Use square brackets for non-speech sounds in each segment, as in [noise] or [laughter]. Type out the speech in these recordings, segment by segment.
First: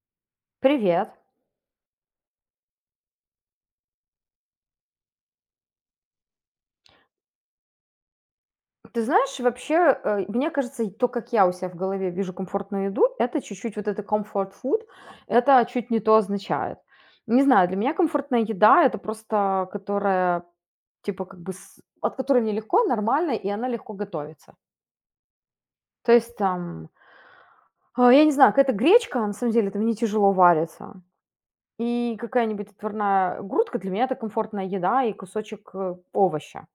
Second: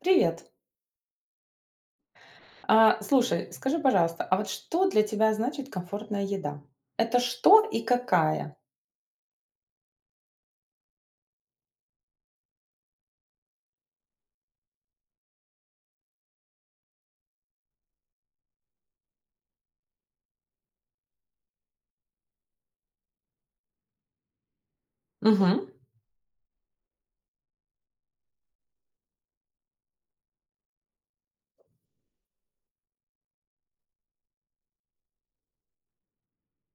Привет. Привет. А, слушай, скажи, пожалуйста, а вот что для тебя значит комфортная еда? Это что и какая? Ты знаешь, вообще, мне кажется, и то, как я у себя в голове вижу комфортную еду, это чуть-чуть вот это comfort food, это чуть не то означает. Не знаю, для меня комфортная еда это просто, которая, типа, как бы, от которой мне легко, нормально, и она легко готовится. Мгм, То есть там, я не знаю, какая-то гречка, на самом деле, это мне тяжело варится. И какая-нибудь отварная грудка для меня это комфортная еда и кусочек овоща.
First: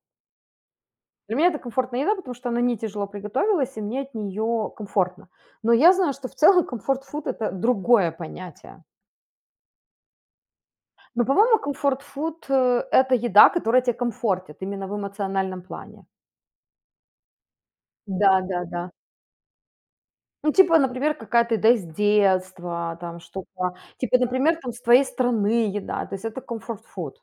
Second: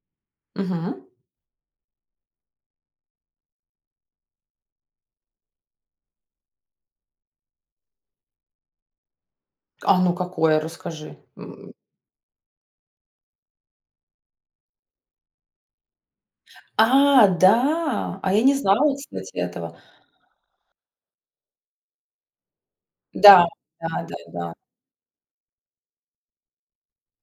мгм. Для меня это комфортная еда, потому что она не тяжело приготовилась, и мне от нее комфортно. Но я знаю, что в целом комфорт-фуд- это другое понятие. А ну какое, расскажи. Но, по-моему, М. комфорт-фуд, это еда, которая тебя комфортит именно в эмоциональном плане. А, да, а я не Да-да-да. знала, кстати, этого. Ну, типа, например, какая-то еда из детства, там Да, что-то. да, да, Типа, да. например, там с твоей страны еда. То есть это комфорт-фуд.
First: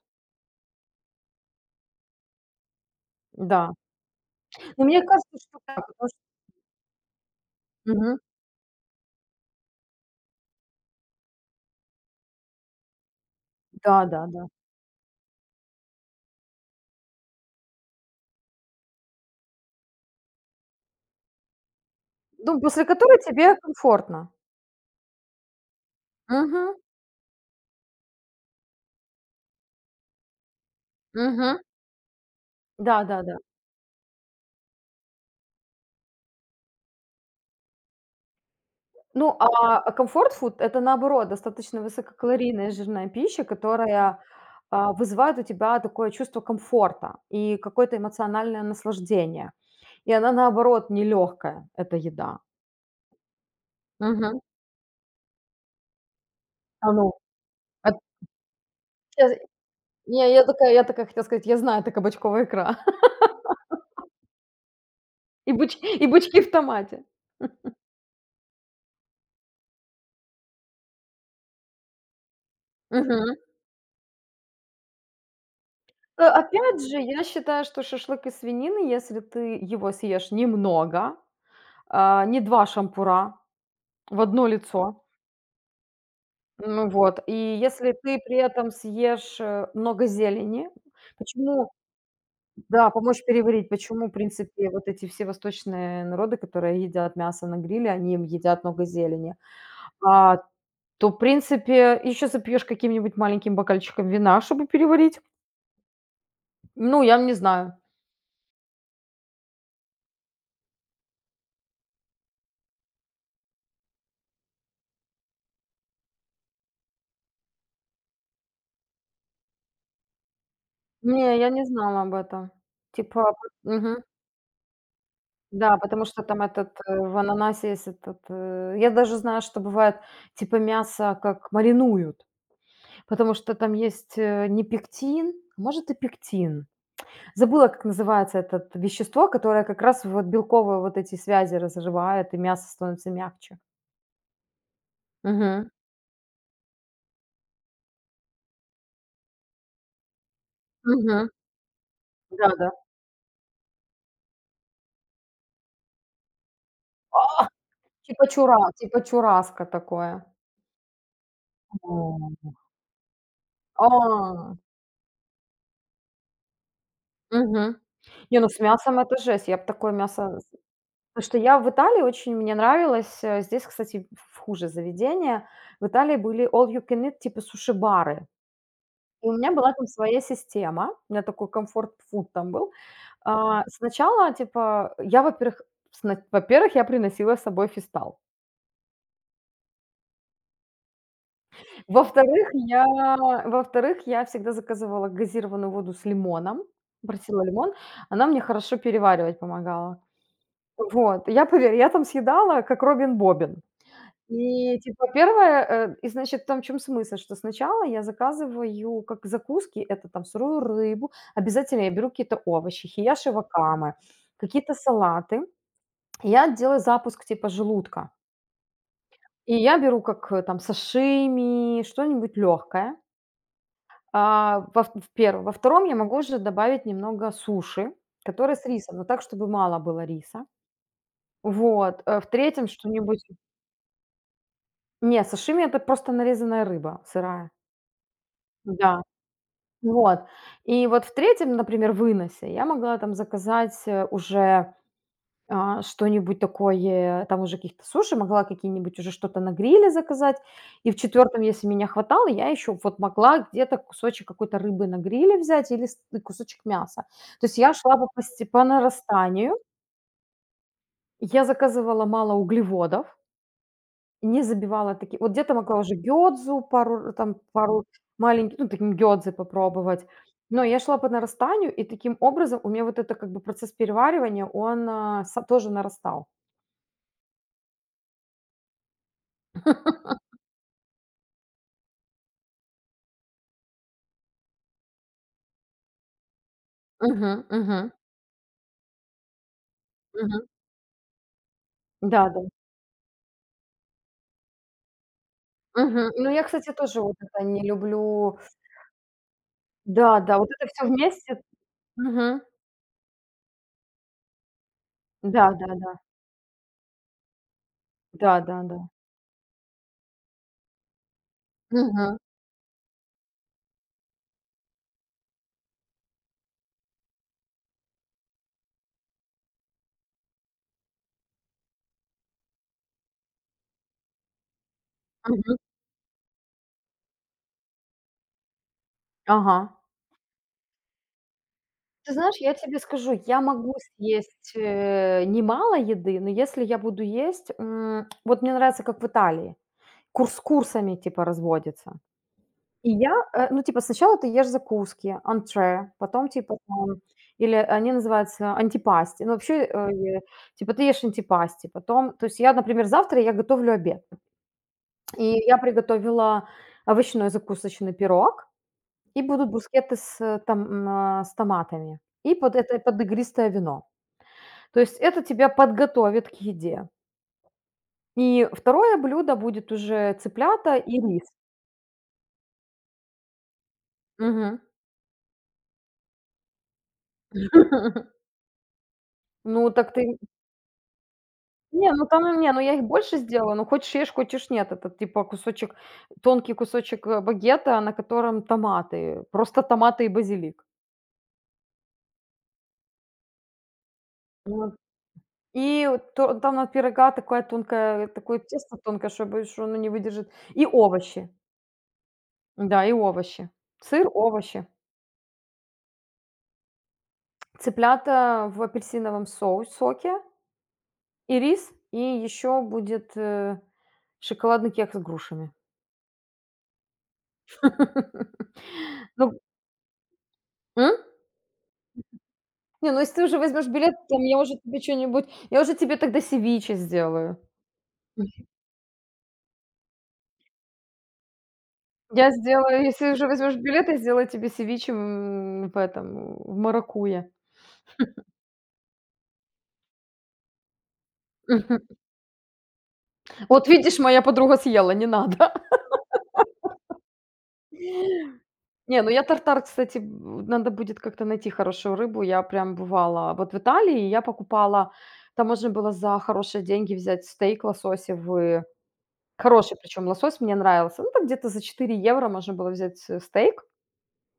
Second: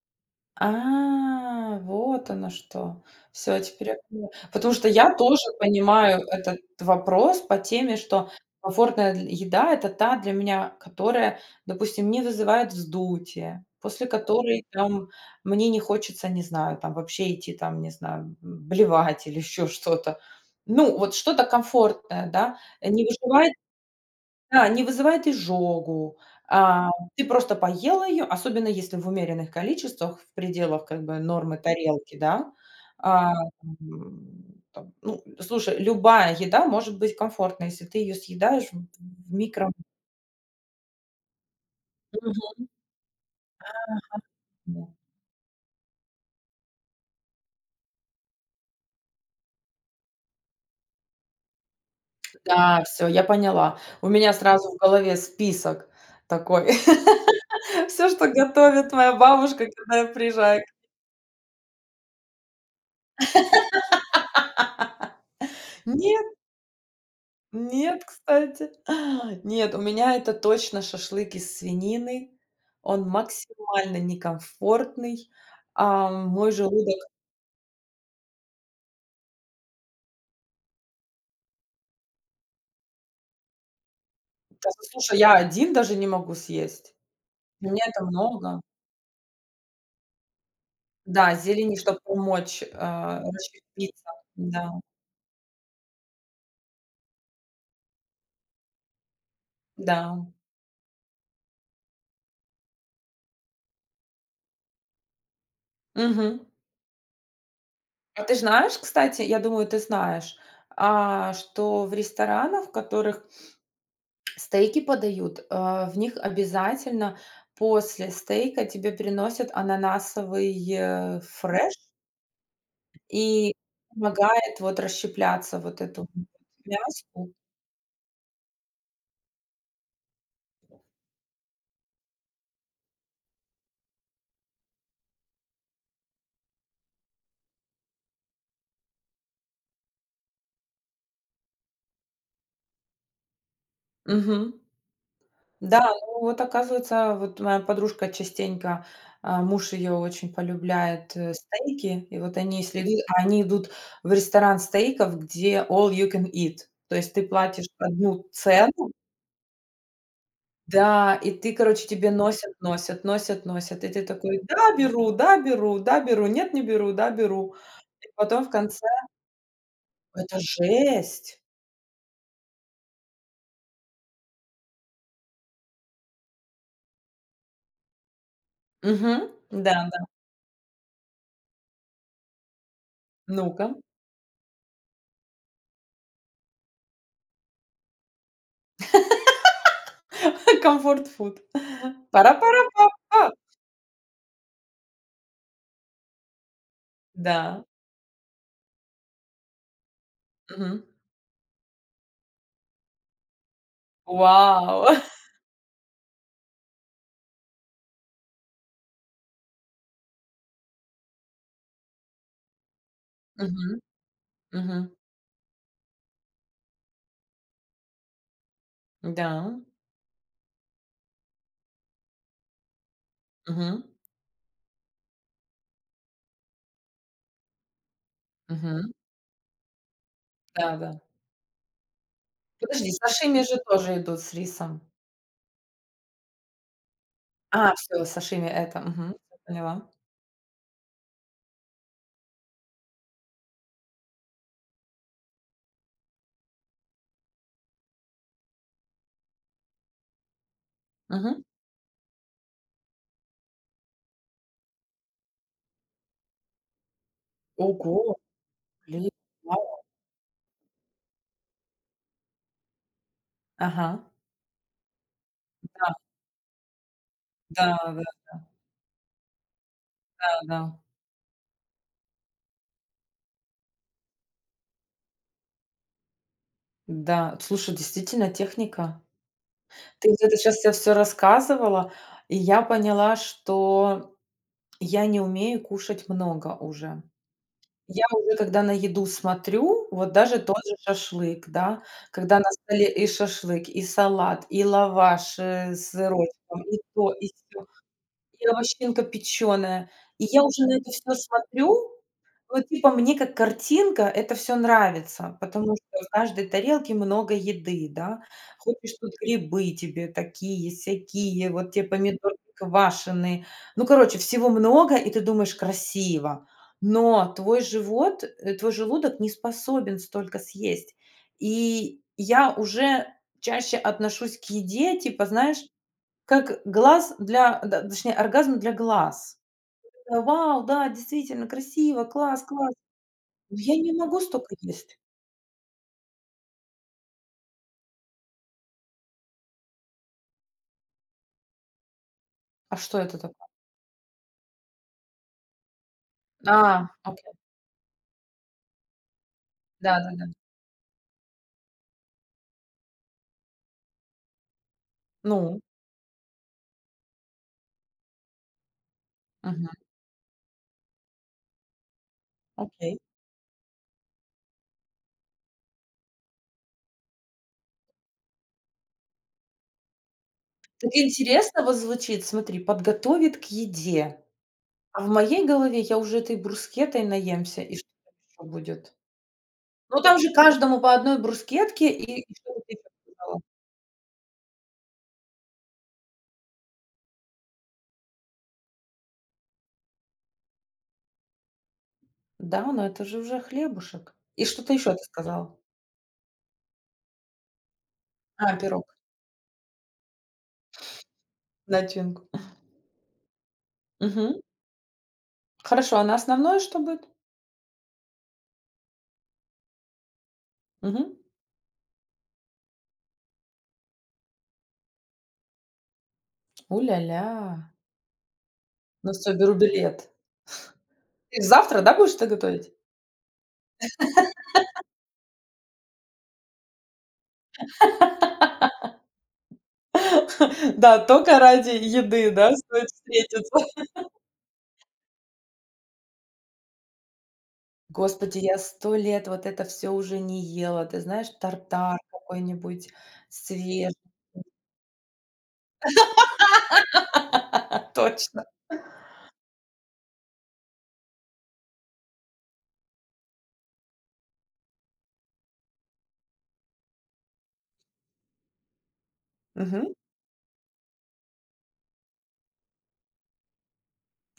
А, вот оно что. Все Да. теперь я поняла. Потому Но что мне я кажется, тоже что да, потому что понимаю этот вопрос по теме, мгм. что комфортная дл еда — это та для меня, которая, допустим, не вызывает вздутие, после Да-да-да. которой там мне не хочется, не знаю, там вообще идти там, не знаю, блевать или еще что-то. Ну, вот что-то комфортное, да, Ну, после не которой вызывает. тебе комфортно. Да, не вызывает изжогу. Угу, А, Ты просто поела ее, особенно если в умеренных количествах, в пределах как бы нормы угу. тарелки, да. А, Да-да-да. Там, ну, слушай, любая еда может быть комфортной, если ты ее съедаешь в Ну, микро. а комфорт фуд- это, наоборот, достаточно Мгм. высококалорийная жирная пища, которая, М, вызывает у тебя такое чувство комфорта и какое-то эмоциональное наслаждение. И она, наоборот, нелёгкая, эта еда. да, все, я поняла. У меня Мгм. сразу в голове список такой. А, ну, [laughs] а Все, что готовит моя я бабушка, когда я не, я приезжаю. такая я такая хотела сказать: «Я знаю, это кабачковая икра [laughs] и буч и Нет. бычки в томате». Нет, кстати. [gasps] [laughs] Нет, у меня это точно шашлык из свинины. Он Мгм. максимально некомфортный. Мой Опять желудок, же, я считаю, что шашлык из свинины, если ты его съешь немного, не 2 шампура в одно да, лицо. слушай, я один даже не могу Ну съесть. вот, и Мне если это ты при много. этом съешь, много зелени, Да, почему зелени, чтобы помочь, да, поможешь переварить, расщепиться. почему, в принципе, Да, вот эти все восточные народы, которые едят мясо на гриле, они им едят много зелени, да. а, то, в принципе, еще запьешь каким-нибудь маленьким бокальчиком вина, чтобы переварить. Мгм. Ну, я не знаю. А ты знаешь, кстати, я думаю, ты знаешь, что в ресторанах, в которых стейки подают, в них обязательно после стейка тебе приносят ананасовый, Не, я не фреш, знала об этом. Типа, и мгм, помогает вот расщепляться да, вот эту потому что вот. там этот, в ананасе есть этот, я даже знаю, что бывает, типа, мясо как маринуют. Потому что там есть, не пектин, а может, и пектин. Забыла, как называется этот вещество, которое как раз вот белковые вот эти связи разрывает, и мясо становится мягче. Мгм. Мгм. Да, ну вот оказывается, вот моя подружка частенько, муж ее очень полюбляет, Мгм. Стейки, и вот они Да-да. если идут, а они идут в ресторан стейков, где all you can eat. То есть ты платишь Типа одну чура цену. типа чураска такое. Да, и ты, короче, тебе носят, М. носят, носят, носят. И А. ты такой: "Да, беру, да, беру, да, беру, нет, не беру, да, беру". Мгм. И Не, потом ну в с конце мясом это жесть. Я бы такое это мясо с... Потому что жесть. я в Италии очень мне нравилось, здесь, кстати, в хуже заведение. В Италии были all you can eat, типа суши-бары. Мгм. И у меня была там Да-да. своя система, у меня такой комфорт-фуд там был. Ну-ка. Сначала, типа, я, во-первых, сна во-первых, я приносила с собой фистал. [laughs] Comfort food. Во-вторых, я Пара-пара-па-па. во-вторых, я всегда заказывала газированную воду с лимоном, просила Да. лимон, она мне хорошо переваривать помогала. Мгм. Вот, я, поверь, я там съедала, как Робин Бобин. И, Вау! [laughs] типа, первое, и, значит, там в чем смысл, что сначала я заказываю как закуски- это там сырую рыбу, обязательно я беру какие-то овощи, хияши Мгм, вакамы, какие-то мгм. салаты. Я делаю запуск типа желудка. Да. И я беру как, там сашими, что-нибудь легкое. Мгм, А, во в первом. Во втором я могу уже добавить немного суши, которое с мгм. рисом, но так, чтобы мало было риса. Да-да. Вот, в третьем Подожди, что-нибудь... сашими же тоже идут с рисом. Не, сашими- это просто нарезанная рыба сырая. А, все, сашими — это. Да. Мгм. Поняла. Вот. И вот в третьем, например, выносе я могла там заказать, уже, что-нибудь такое, там уже каких-то суши, могла какие-нибудь уже что-то на гриле заказать. И в четвертом, Мгм. если меня хватало, я еще вот могла где-то кусочек какой-то рыбы на гриле взять или с кусочек мяса. То есть я шла Ого! По Блин! нарастанию, я заказывала мало углеводов, Ага. не забивала такие вот где-то могла Да, уже гёдзу пару, там да, пару да, маленьких, ну, таким гёдзы попробовать. Но да. я шла по нарастанию, и таким образом у меня вот это как бы процесс переваривания, он, а, са тоже нарастал. Да, да. Слушай, действительно, техника. Ты вот это сейчас я все рассказывала, и я поняла, что я не умею кушать много уже. Мгм, мгм, Я уже, когда на еду смотрю, вот даже мгм. тот же шашлык, да, Да, когда да. на столе и шашлык, и салат, и лаваш, с Мгм. Ну, я, сырочком, кстати, и тоже то, вот и это не сё, люблю. и овощинка печеная. Да, И да, я вот уже это на все это все вместе. смотрю. Мгм. Ну, типа, мне как картинка это все нравится, Да, да, потому да. что в каждой тарелке много еды, да. Да, да, да. Хочешь тут грибы тебе такие, сякие, вот те Мгм, помидорки квашеные. Ну, короче, всего много, и ты думаешь: красиво. Но твой живот, твой желудок не способен столько съесть. И я уже чаще отношусь к еде, типа, мгм. знаешь, как глаз для, да, точнее, оргазм для глаз. Ага. Вау, да, действительно красиво, Ты знаешь, класс, я класс. тебе скажу, я Ну, могу я не могу съесть, столько есть. Немало еды, но если я буду есть, вот мне нравится, как в Италии, курс-курсами типа разводится. А И что я, это такое? Ну, типа, сначала ты ешь закуски, антре, потом А, типа там окей. или они называются антипасти. Ну, вообще, э, я Да-да-да. типа ты ешь антипасти, потом то есть я, например, завтра я готовлю обед, и я Ну, приготовила овощной закусочный пирог, и будут мгм, брускеты с, э, там, м, а, с томатами, и окей. под игристое вино. То есть это тебя подготовит к еде. И второе блюдо будет уже цыплята Так и рис. интересно вот звучит, смотри: подготовит к еде. Мгм. А в моей голове я уже этой брускетой наемся, и что [laughs] там будет? Ну, так Ну, ты... там же каждому по одной брускетке, Не, ну и там, не, что ну ты я их ещё больше сказала. сделала, ну хочешь ешь, хочешь нет. Это типа кусочек, тонкий кусочек, багета, на котором томаты, просто томаты и базилик. Да, но это же уже хлебушек. И что-то Вот. еще ты сказала. И вот то там на пирога такая тонкая, такое А, тесто пирог, тонкое, чтобы, боюсь, что оно не выдержит. И овощи. начинку. Да, и овощи. Сыр, Мгм. овощи. Хорошо, а на основное что будет? Цыплята в апельсиновом соу соке. Мгм. И рис, и еще будет, шоколадный кекс с грушами. У-ля-ля. [laughs] Ну Ну, всё, беру билет. м? Ты завтра, да, будешь это готовить? Не, ну если ты уже возьмешь билет, я уже тебе тогда севиче сделаю. Да, только ради еды, Я да, сделаю, стоит если уже возьмешь встретиться. билет, я сделаю тебе севиче, в маракуйя. Господи, я 100 лет вот это все уже не ела. Ты знаешь, тартар [laughs] какой-нибудь Вот свежий. видишь, моя подруга съела, не надо. А, точно. Не, ну я тартар, кстати, б надо будет как-то найти хорошую рыбу. Я прям бывала вот в Италии, я покупала, там можно было за хорошие деньги взять стейк лососевый, хороший Мгм. причем лосось мне нравился. Ну, там где-то за 4 евро можно было взять, стейк.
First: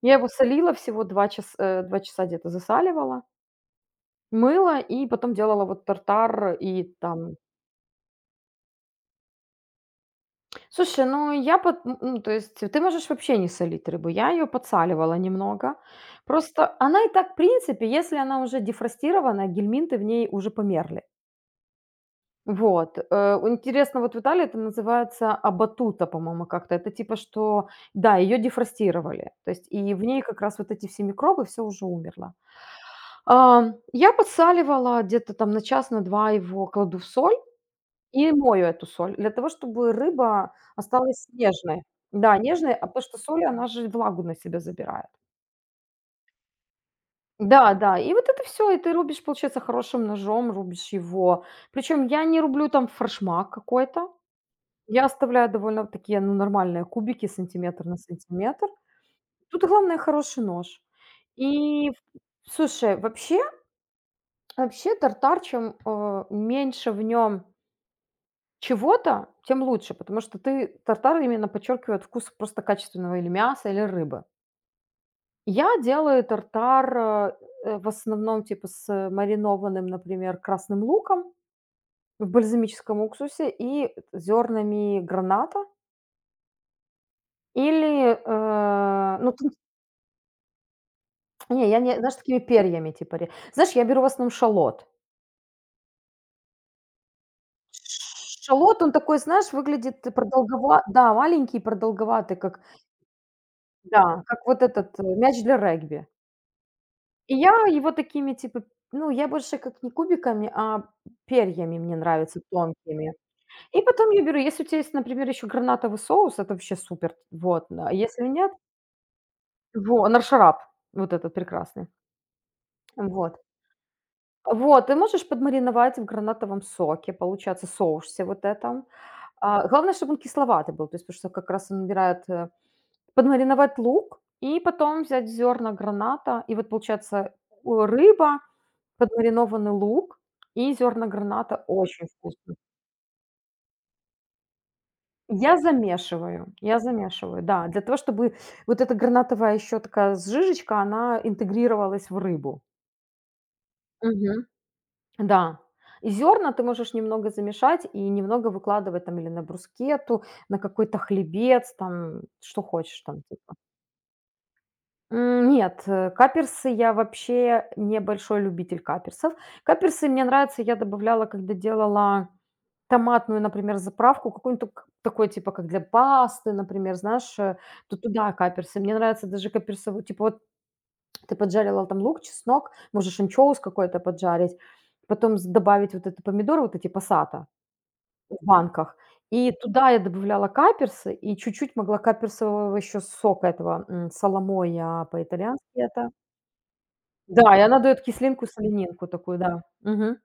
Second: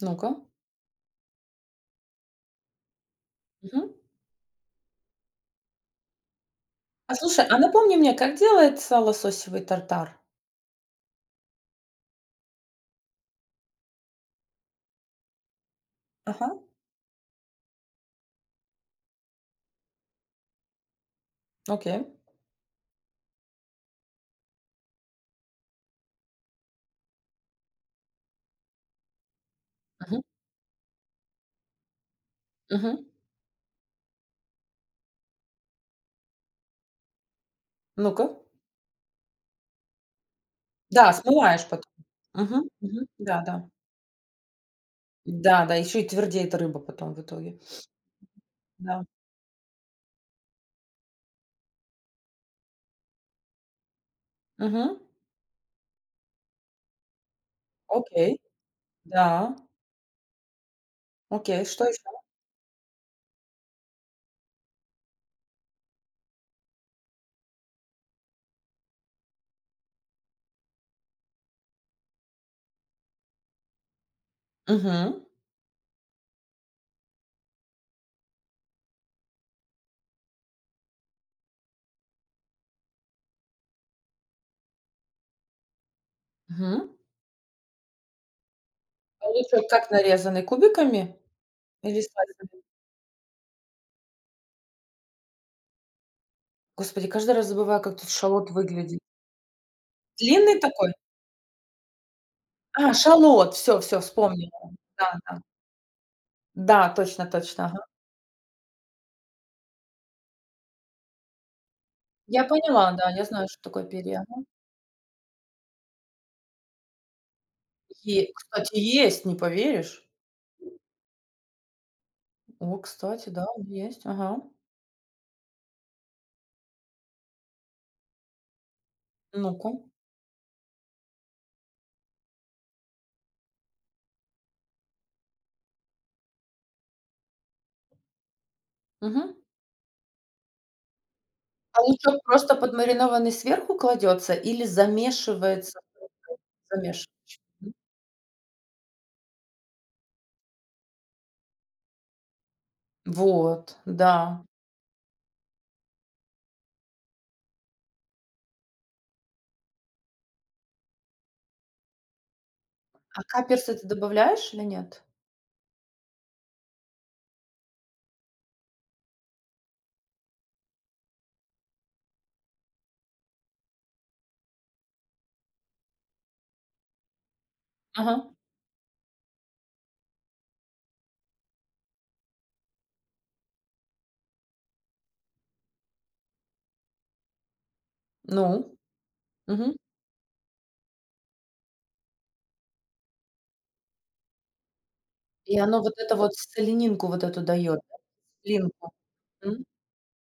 Я его Ну-ка. солила всего 2 часа, 2 часа где-то засаливала, Мгм. мыла и потом делала вот тартар и А там... слушай, а напомни мне, как делается лососевый тартар? Слушай, ну, то есть ты можешь вообще не солить рыбу. Я ее подсаливала немного. Ага, Просто она и так, в принципе, если она уже дефростирована, гельминты в ней уже померли. окей. Вот. Интересно, вот в Италии это называется абатута, по-моему, как-то. Это типа, что, да, ее дефростировали. То есть и в Мгм, ней как раз вот эти все микробы, все уже умерло. мгм. Я подсаливала где-то там на час, на два его кладу в соль. Ну-ка. И мою эту соль для того, чтобы рыба Да, осталась смываешь нежной. потом. Да, Мгм, нежной, а потому мгм. что соль, она Да-да. же влагу на себя забирает. Да-да, еще и твердеет рыба потом в итоге. Да, да, и вот это все, и ты Да. рубишь, получается, хорошим ножом, рубишь его. Причем я не рублю там форшмак какой-то. Мгм. Я оставляю довольно такие, ну, нормальные кубики, сантиметр на Окей. сантиметр. Да. Тут главное хороший нож. Окей, что И, еще? слушай, вообще тартар, чем, меньше в нем чего-то, тем лучше, потому что ты тартар именно подчеркивает вкус просто качественного или мяса, или рыбы. Мгм. Я делаю тартар, в основном типа с маринованным, например, красным луком в бальзамическом уксусе и зернами граната. Или, А ну, лук тут, как нарезанный, кубиками не, я не, или знаешь, такими слайсами? перьями типа. Знаешь, я беру в основном шалот. Господи, каждый раз забываю, как тут шалот Шалот, он выглядит. такой, знаешь, выглядит Длинный продолговатый, такой? да, маленький, продолговатый, как, А, шалот, все, все, да, как вспомнила. вот этот Да-да. Да, мяч для регби. да, точно И я точно, ага. его такими, типа, ну, я больше как не кубиками, а перьями мне нравятся Я поняла, да, тонкими. я знаю, что И такое потом я перья. беру, если у тебя есть, например, еще гранатовый соус, это вообще супер, вот, а Е, если нет, кстати, есть, не во поверишь. наршарап, вот этот прекрасный, О, кстати, вот. да, он есть, ага. Вот, ты можешь подмариновать в гранатовом соке, получается, соусе вот этом. Ну-ка. Главное, чтобы он кисловатый был, то есть, потому что как раз он набирает. Подмариновать лук и потом взять зерна граната, и вот получается, у рыба Мгм. подмаринованный лук и зерна граната- А очень лучок вкусно. просто подмаринованный сверху кладется или Я замешивается? замешиваю, я Замеш замешиваю, да, для того, чтобы вот эта гранатовая еще такая с жижечка, она интегрировалась в рыбу. Вот, да. Мгм. Да. И зерна ты можешь немного замешать и немного выкладывать там или на брускету на какой-то хлебец, там, что хочешь А там типа. каперсы ты добавляешь или нет? Нет, каперсы- я вообще небольшой любитель каперсов. Каперсы мне нравятся, я добавляла, когда делала томатную, например, заправку, какую-нибудь тук такой, типа, как для пасты, например, знаешь, то Ага. туда каперсы. Мне нравится даже каперсовый, типа, вот ты поджарила там лук, чеснок, можешь анчоус какой-то поджарить, потом с добавить вот это помидоры, вот эти пассата в Ну? банках, и Мгм. туда я добавляла каперсы, и чуть-чуть могла каперсового еще сока этого, соломоя И по-итальянски оно вот это. это вот соленинку вот эту Да, и дает, она да? дает кислинку, Кислинку. соленинку такую, да. М. Мгм.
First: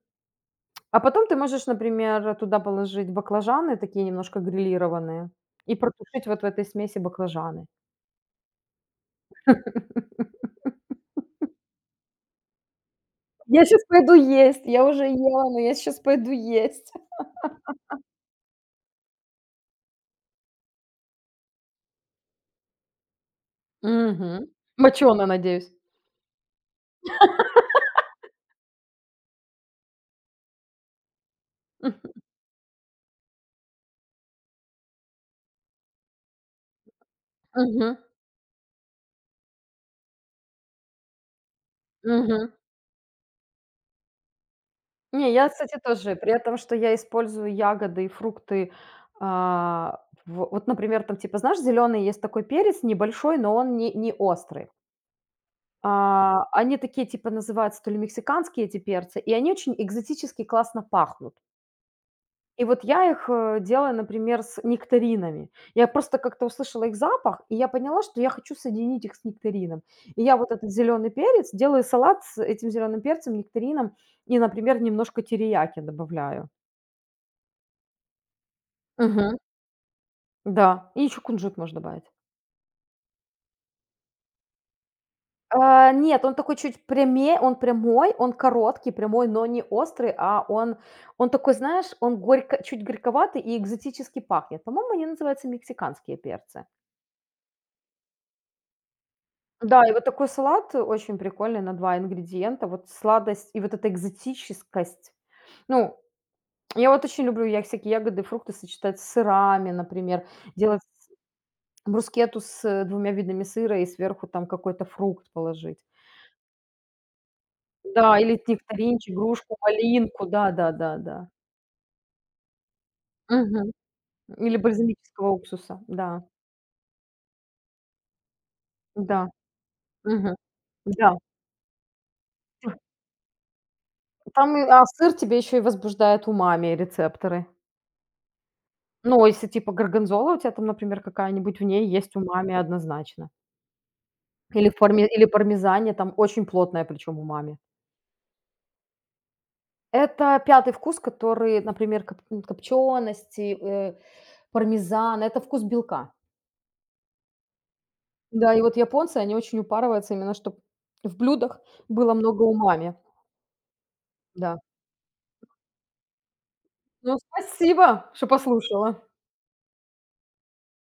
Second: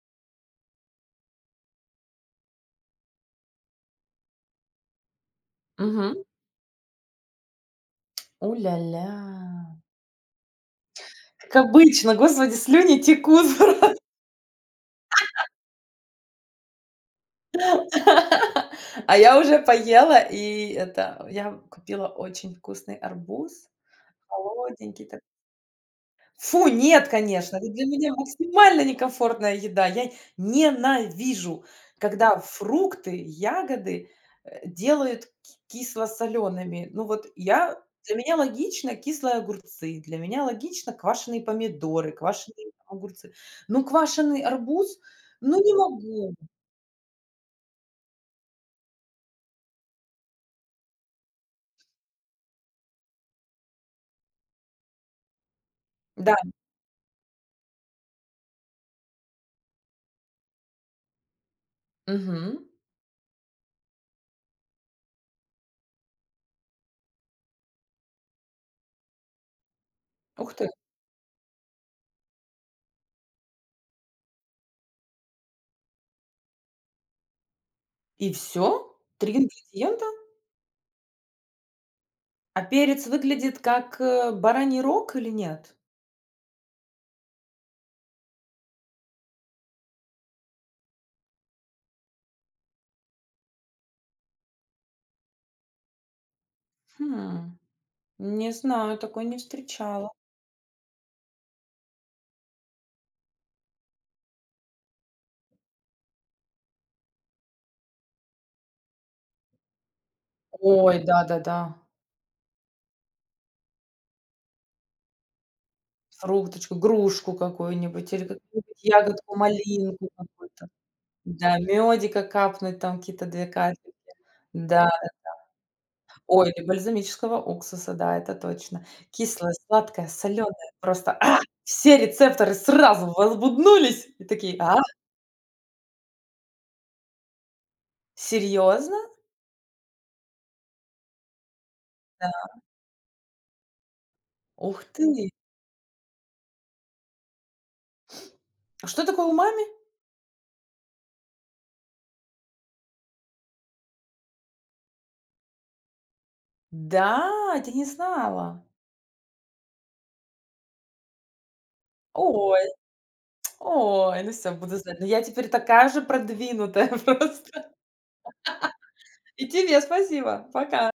А потом ты можешь, например, туда положить баклажаны, такие немножко грилированные, и Мгм. протушить вот в этой смеси баклажаны. У-ля-ля. [laughs] Как обычно, господи, слюни текут Я сейчас просто. пойду есть, я уже ела, но я сейчас пойду есть. [laughs] А я уже поела, и это, я купила очень вкусный арбуз, Мгм. холодненький Мочёно, такой. надеюсь. Фу, нет, конечно, это для меня максимально некомфортная еда. Я ненавижу, когда фрукты, ягоды, делают кисло солеными. Ну вот, я, Мгм. для меня логично кислые огурцы, для меня логично квашеные помидоры, Мгм. квашеные огурцы. Ну, квашеный арбуз, Не, я, ну, не кстати, тоже. При могу. этом, что я использую ягоды и фрукты, а, в вот, например, там, типа, знаешь, зеленый есть такой перец небольшой, но он не острый. Да, Они такие, типа, называются то ли мексиканские эти перцы, и они очень экзотически классно пахнут. И мгм. вот я их, делаю, например, с нектаринами. Я просто как-то услышала их запах, и я поняла, что я хочу соединить их с нектарином. И я вот Ух ты. этот зеленый перец делаю салат с этим зеленым перцем, нектарином и, например, немножко терияки добавляю. И все, 3 Мгм. ингредиента? Да, и еще кунжут можно добавить. А перец выглядит как, бараний рог или нет? А, нет, он такой чуть прямее, он прямой, он короткий, прямой, но не острый, а он такой, знаешь, чуть горьковатый и экзотически пахнет. По-моему, они называются мексиканские перцы. Хм. Не знаю, такой не Да, и вот встречала. такой салат очень прикольный на два ингредиента. Вот сладость и вот эта экзотическость. Ну, я вот очень люблю я всякие ягоды, фрукты сочетать с сырами, например, делать Ой, да-да-да. брускету с двумя видами сыра и сверху там какой-то фрукт положить. Фрукточку, грушку Да, какую-нибудь или или какую-нибудь нектаринчик, ягодку, грушку, малинку малинку, какую-то. да-да-да-да. Да, мёдика капнуть, там какие-то две Мгм. капли. Или Да, бальзамического уксуса, да, ой, или бальзамического уксуса, да, это точно. да, Кислое, сладкое, мгм, солёное, просто, да. Все рецепторы сразу возбуднулись и Там, такие: и "А, а сыр тебе еще и возбуждает умами рецепторы. серьёзно? Ну, если типа горгонзола у тебя там, например, какая-нибудь, в ней есть Да, умами однозначно. Или в ух парме или ты". пармезане, там очень плотное причем умами. Что такое умами? Это пятый вкус, который, например, копчености, пармезана- это вкус белка. Да, я не Да, и знала. вот японцы, они очень упарываются именно, чтобы в блюдах было много Ой. умами. Ой, ну все, Да. буду знать. Ну, я теперь такая же продвинутая [laughs] Ну, просто. спасибо, что послушала. И тебе спасибо. Пока.